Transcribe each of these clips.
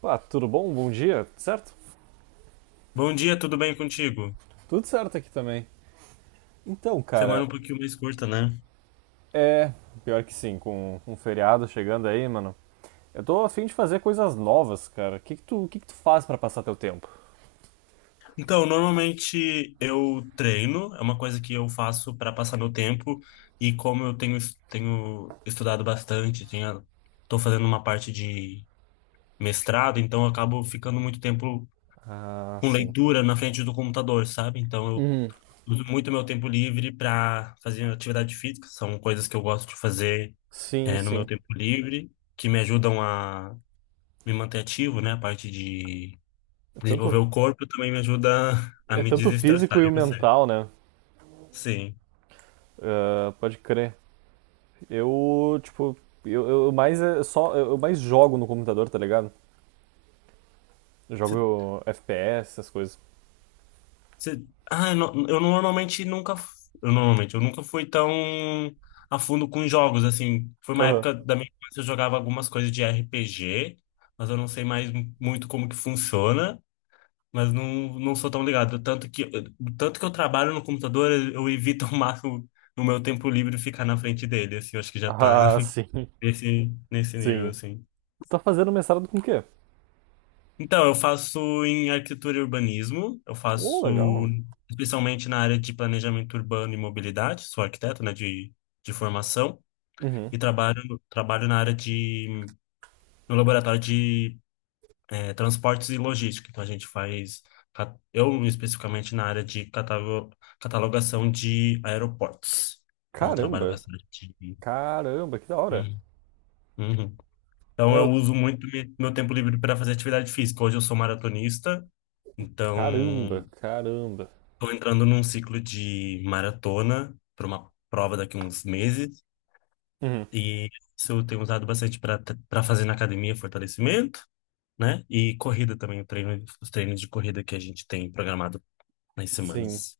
Pá, tudo bom? Bom dia, tudo certo? Bom dia, tudo bem contigo? Tudo certo aqui também. Então, Semana cara, um pouquinho mais curta, né? é. Pior que sim, com um feriado chegando aí, mano. Eu tô afim de fazer coisas novas, cara. O que que tu, o que que tu faz pra passar teu tempo? Então, normalmente eu treino, é uma coisa que eu faço para passar meu tempo, e como eu tenho estudado bastante, tenho, tô fazendo uma parte de mestrado, então eu acabo ficando muito tempo Ah, com sim. leitura na frente do computador, sabe? Então eu Hum, uso muito meu tempo livre para fazer atividade física, são coisas que eu gosto de fazer sim, é, no meu sim. tempo livre, que me ajudam a me manter ativo, né? A parte de É desenvolver tanto, o corpo também me ajuda a é me tanto o desestressar. físico e o E você? mental, né? Sim. Ah, pode crer. Eu, tipo, eu mais é só, eu mais jogo no computador, tá ligado? Eu Você, jogo FPS, essas coisas. você... Ah, eu normalmente nunca. F- eu normalmente, eu nunca fui tão a fundo com jogos, assim. Foi uma Aham. época da minha infância que eu jogava algumas coisas de RPG, mas eu não sei muito como que funciona. Mas não, não sou tão ligado. Tanto que eu trabalho no computador, eu evito ao máximo no meu tempo livre ficar na frente dele, assim. Eu acho que já tá Ah, sim, nesse nível, sim. assim. Tu tá fazendo mestrado com o quê? Então, eu faço em arquitetura e urbanismo, eu Ô, faço legal. especialmente na área de planejamento urbano e mobilidade, sou arquiteto, né, de formação, Uhum. e trabalho na no laboratório de transportes e logística. Então, a gente eu especificamente na área de catalogação de aeroportos. Então, eu trabalho Caramba. bastante. Caramba, que da hora. Uhum. Uhum. É, Então, eu eu- uso muito meu tempo livre para fazer atividade física. Hoje eu sou maratonista, então. caramba, caramba. Estou entrando num ciclo de maratona para uma prova daqui a uns meses Uhum. e isso eu tenho usado bastante para fazer na academia fortalecimento, né? E corrida também, o treino, os treinos de corrida que a gente tem programado nas Sim. semanas.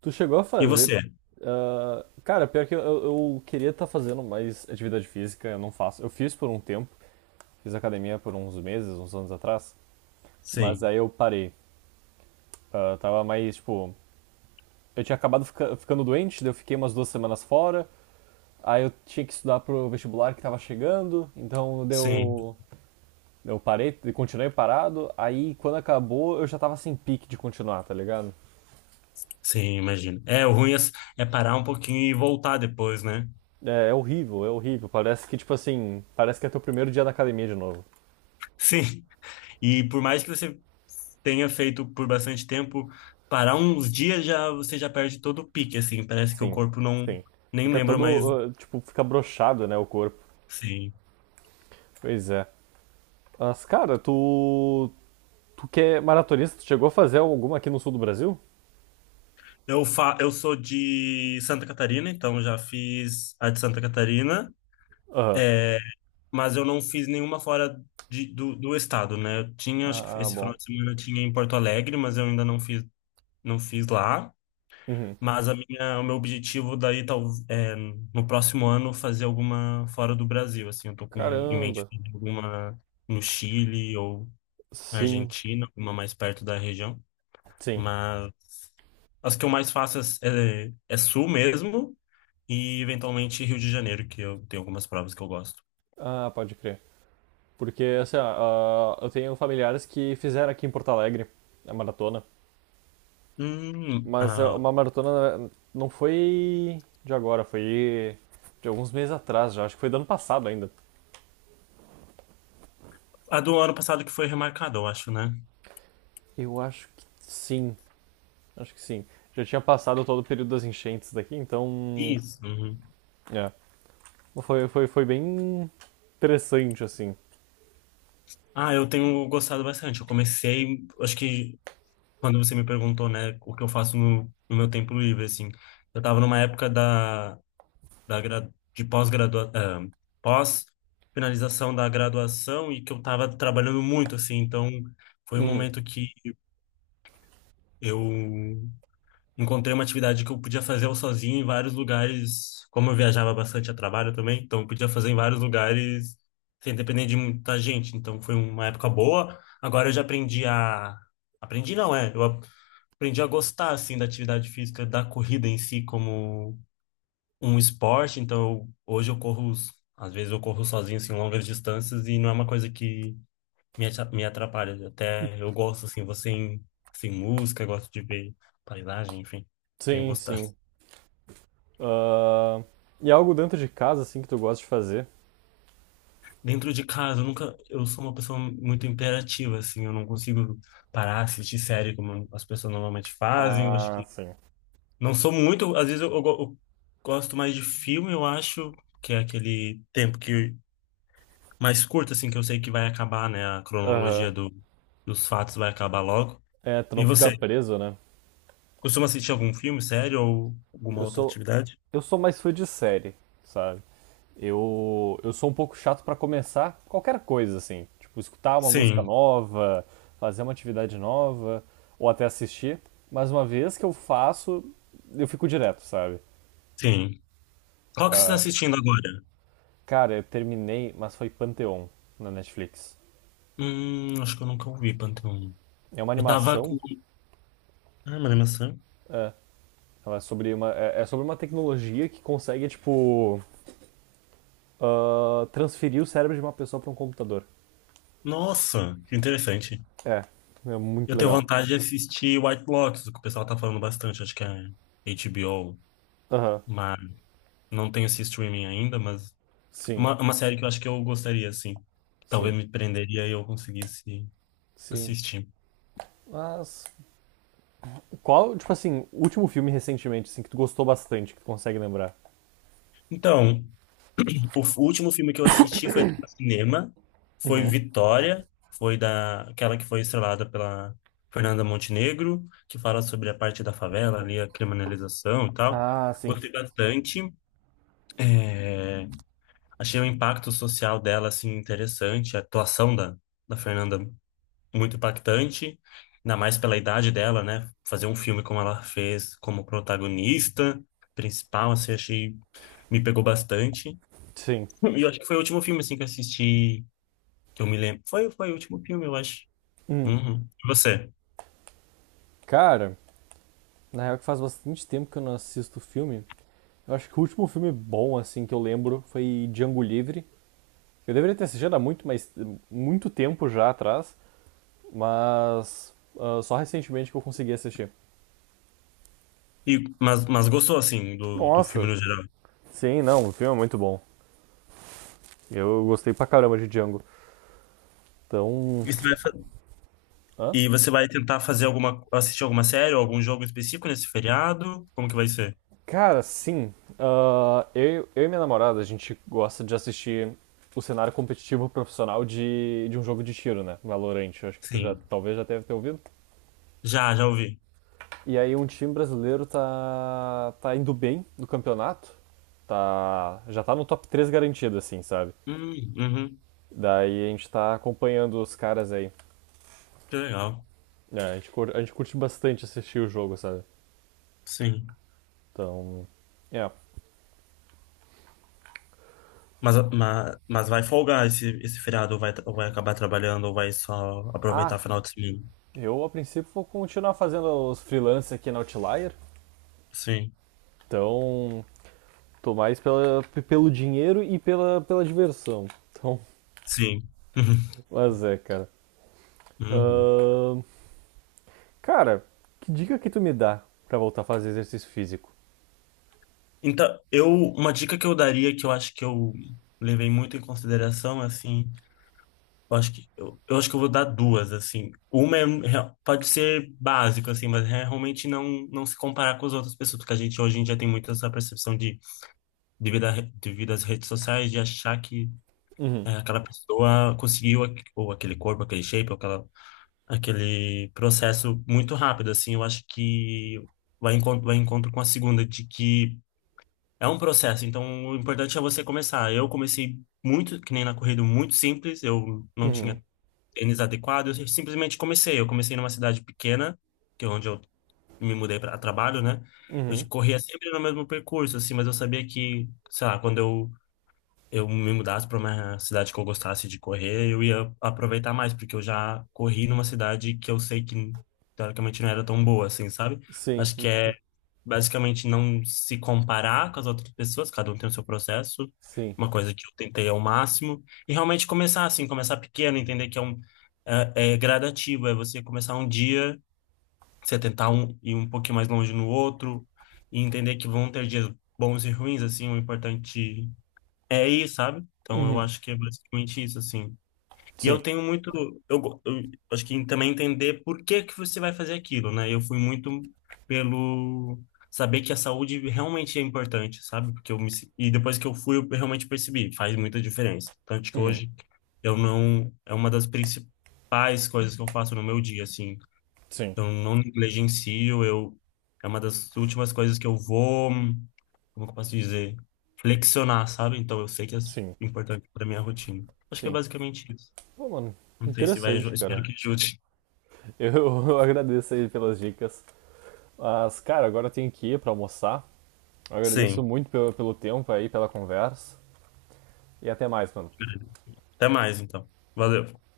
Tu chegou a E fazer. você? Ah, cara, eu queria estar fazendo mais atividade física, eu não faço. Eu fiz por um tempo, fiz academia por uns meses, uns anos atrás, mas Sim, aí eu parei. Ah, tava mais, tipo. Eu tinha acabado ficando doente, daí eu fiquei umas duas semanas fora, aí eu tinha que estudar pro vestibular que tava chegando, então sim, deu. Eu parei, continuei parado, aí quando acabou eu já tava sem pique de continuar, tá ligado? sim, imagino. É, o ruim é parar um pouquinho e voltar depois, né? É, é horrível, é horrível. Parece que, tipo assim, parece que é teu primeiro dia na academia de novo. Sim. E por mais que você tenha feito por bastante tempo, parar uns dias já você já perde todo o pique, assim, parece que o Sim, corpo não sim. nem Fica lembra mais. todo, tipo, fica brochado, né, o corpo. Sim. Pois é. Mas, cara, tu, tu que é maratonista, tu chegou a fazer alguma aqui no sul do Brasil? Eu sou de Santa Catarina, então já fiz a de Santa Catarina, Aham. é, mas eu não fiz nenhuma fora do estado, né? Eu tinha, acho que Ah, ah, esse final bom. de semana eu tinha em Porto Alegre, mas eu ainda não fiz, não fiz lá. Uhum. Mas a minha, o meu objetivo daí tal, é, no próximo ano fazer alguma fora do Brasil, assim, eu tô com em mente Caramba. fazer alguma no Chile ou na Sim, Argentina, alguma mais perto da região, sim. mas as que eu mais faço é, é sul mesmo. E eventualmente Rio de Janeiro, que eu tenho algumas provas que eu gosto. Ah, pode crer. Porque, assim, ó, eu tenho familiares que fizeram aqui em Porto Alegre a maratona. Hum, a, Mas é uma maratona, não foi de agora, foi de alguns meses atrás já. Acho que foi do ano passado ainda. a do ano passado que foi remarcada, eu acho, né? Eu acho que sim, acho que sim. Já tinha passado todo o período das enchentes daqui, então. Isso. Uhum. É. Foi, foi, foi bem interessante, assim. Ah, eu tenho gostado bastante. Eu comecei, acho que quando você me perguntou, né, o que eu faço no meu tempo livre, assim, eu tava numa época da pós-finalização da graduação e que eu tava trabalhando muito, assim, então foi um Uhum. momento que eu encontrei uma atividade que eu podia fazer eu sozinho em vários lugares, como eu viajava bastante a trabalho também, então eu podia fazer em vários lugares sem depender de muita gente. Então foi uma época boa. Agora eu já aprendi a aprendi não é, eu aprendi a gostar assim da atividade física, da corrida em si como um esporte. Então hoje eu corro, às vezes eu corro sozinho assim longas distâncias e não é uma coisa que me atrapalha. Até eu gosto assim, você sem música, gosto de ver paisagem, enfim. Tenho Sim, gostado. sim. Ah, e algo dentro de casa, assim, que tu gosta de fazer? Dentro de casa, eu nunca, eu sou uma pessoa muito imperativa, assim, eu não consigo parar, assistir série como as pessoas normalmente fazem, eu acho Ah, que sim. não sou muito, às vezes eu go- eu gosto mais de filme, eu acho, que é aquele tempo que mais curto, assim, que eu sei que vai acabar, né, a Aham. cronologia dos fatos vai acabar logo. É, tu E não ficar você, preso, né? costuma assistir algum filme, série ou alguma Eu outra sou, atividade? eu sou mais fã de série, sabe? Eu sou um pouco chato pra começar qualquer coisa, assim. Tipo, escutar uma música Sim, nova, fazer uma atividade nova, ou até assistir. Mas uma vez que eu faço, eu fico direto, sabe? sim. Qual que você está Ah, assistindo agora? cara, eu terminei, mas foi Pantheon na Netflix. Acho que eu nunca ouvi, Pantheon. É uma Eu tava com... animação, Ah, mas é maçã? é, ela é sobre uma, é, é sobre uma tecnologia que consegue, tipo, ah, transferir o cérebro de uma pessoa pra um computador. Nossa, que interessante. É, é muito Eu tenho legal. vontade de assistir White Lotus, que o pessoal tá falando bastante, acho que é HBO, Aham. mas não tenho esse streaming ainda, mas Sim, é uma série que eu acho que eu gostaria, assim. Talvez sim, me prenderia e eu conseguisse sim. assistir. Mas qual, tipo assim, último filme recentemente, assim, que tu gostou bastante, que tu consegue lembrar? Então, o último filme que eu assisti foi no cinema, foi Vitória, foi da, aquela que foi estrelada pela Fernanda Montenegro, que fala sobre a parte da favela ali, a criminalização e tal. Ah, sim, Gostei bastante. É, achei o impacto social dela, assim, interessante. A atuação da Fernanda muito impactante. Ainda mais pela idade dela, né? Fazer um filme como ela fez, como protagonista principal, assim, achei... Me pegou bastante. sim. E eu acho que foi o último filme, assim, que eu assisti, que eu me lembro. Foi, foi o último filme, eu acho. Hum, Uhum. E você? cara, na real que faz bastante tempo que eu não assisto filme. Eu acho que o último filme bom, assim, que eu lembro foi Django Livre. Eu deveria ter assistido há muito, mas muito tempo já atrás, mas ah, só recentemente que eu consegui assistir. E, mas gostou, assim, do filme Nossa, no geral? sim, não, o filme é muito bom. Eu gostei pra caramba de Django. Então, E você hã? e você vai tentar fazer alguma... Assistir alguma série ou algum jogo específico nesse feriado? Como que vai ser? Cara, sim. Ah, eu e minha namorada, a gente gosta de assistir o cenário competitivo profissional de um jogo de tiro, né? Valorant. Eu acho que tu já, Sim. talvez já deve ter ouvido. Já, já ouvi. E aí um time brasileiro tá indo bem no campeonato. Tá, já tá no top 3 garantido, assim, sabe? Uhum, Daí a gente tá acompanhando os caras aí. que legal. É, a gente curte bastante assistir o jogo, sabe? Sim. Então, é. Mas vai folgar esse feriado, ou vai acabar trabalhando, ou vai só Ah, aproveitar final de semana. eu a princípio vou continuar fazendo os freelance aqui na Outlier. Sim, Então, tô mais pela, pelo dinheiro e pela, pela diversão. Então, sim. mas é, cara. Uhum. Ahn, cara, que dica que tu me dá pra voltar a fazer exercício físico? Então, eu, uma dica que eu daria, que eu acho que eu levei muito em consideração, assim, eu acho que eu vou dar duas, assim. Uma é, pode ser básico, assim, mas é realmente não se comparar com as outras pessoas, porque a gente hoje em dia tem muito essa percepção de, devido às redes sociais, de achar que Uhum, é, aquela pessoa conseguiu ou aquele corpo, aquele shape, ou aquele processo muito rápido, assim, eu acho que vai vai encontro com a segunda, de que é um processo, então o importante é você começar. Eu comecei muito, que nem na corrida, muito simples, eu não uhum, tinha tênis adequado, eu simplesmente comecei. Eu comecei numa cidade pequena, que é onde eu me mudei para trabalho, né? Eu uhum. corria sempre no mesmo percurso, assim, mas eu sabia que, sei lá, quando eu me mudasse para uma cidade que eu gostasse de correr, eu ia aproveitar mais, porque eu já corri numa cidade que eu sei que teoricamente não era tão boa assim, sabe? Sim, Acho que é basicamente não se comparar com as outras pessoas, cada um tem o seu processo, sim. uma coisa que eu tentei ao máximo, e realmente começar assim, começar pequeno, entender que é é, é gradativo, é você começar um dia, você tentar ir um pouquinho mais longe no outro, e entender que vão ter dias bons e ruins, assim, o importante é aí, sabe? Então eu Uhum, acho que é basicamente isso, assim. E sim, eu tenho muito. Eu acho que também entender por que que você vai fazer aquilo, né? Eu fui muito pelo saber que a saúde realmente é importante, sabe? Porque eu me, se- e depois que eu fui, eu realmente percebi, faz muita diferença. Tanto que uhum, hoje eu não. É uma das principais coisas que eu faço no meu dia, assim. sim, Eu não negligencio, eu. É uma das últimas coisas que eu vou como que eu posso dizer, flexionar, sabe? Então eu sei que é sim, importante para minha rotina. Acho que é sim. basicamente isso. Pô, mano, Não sei se interessante, espero cara. que ajude. Eu, eu agradeço aí pelas dicas. Mas, cara, agora eu tenho que ir pra almoçar. Eu agradeço Sim. muito pelo, pelo tempo aí, pela conversa. E até mais, mano. Até mais, então. Valeu.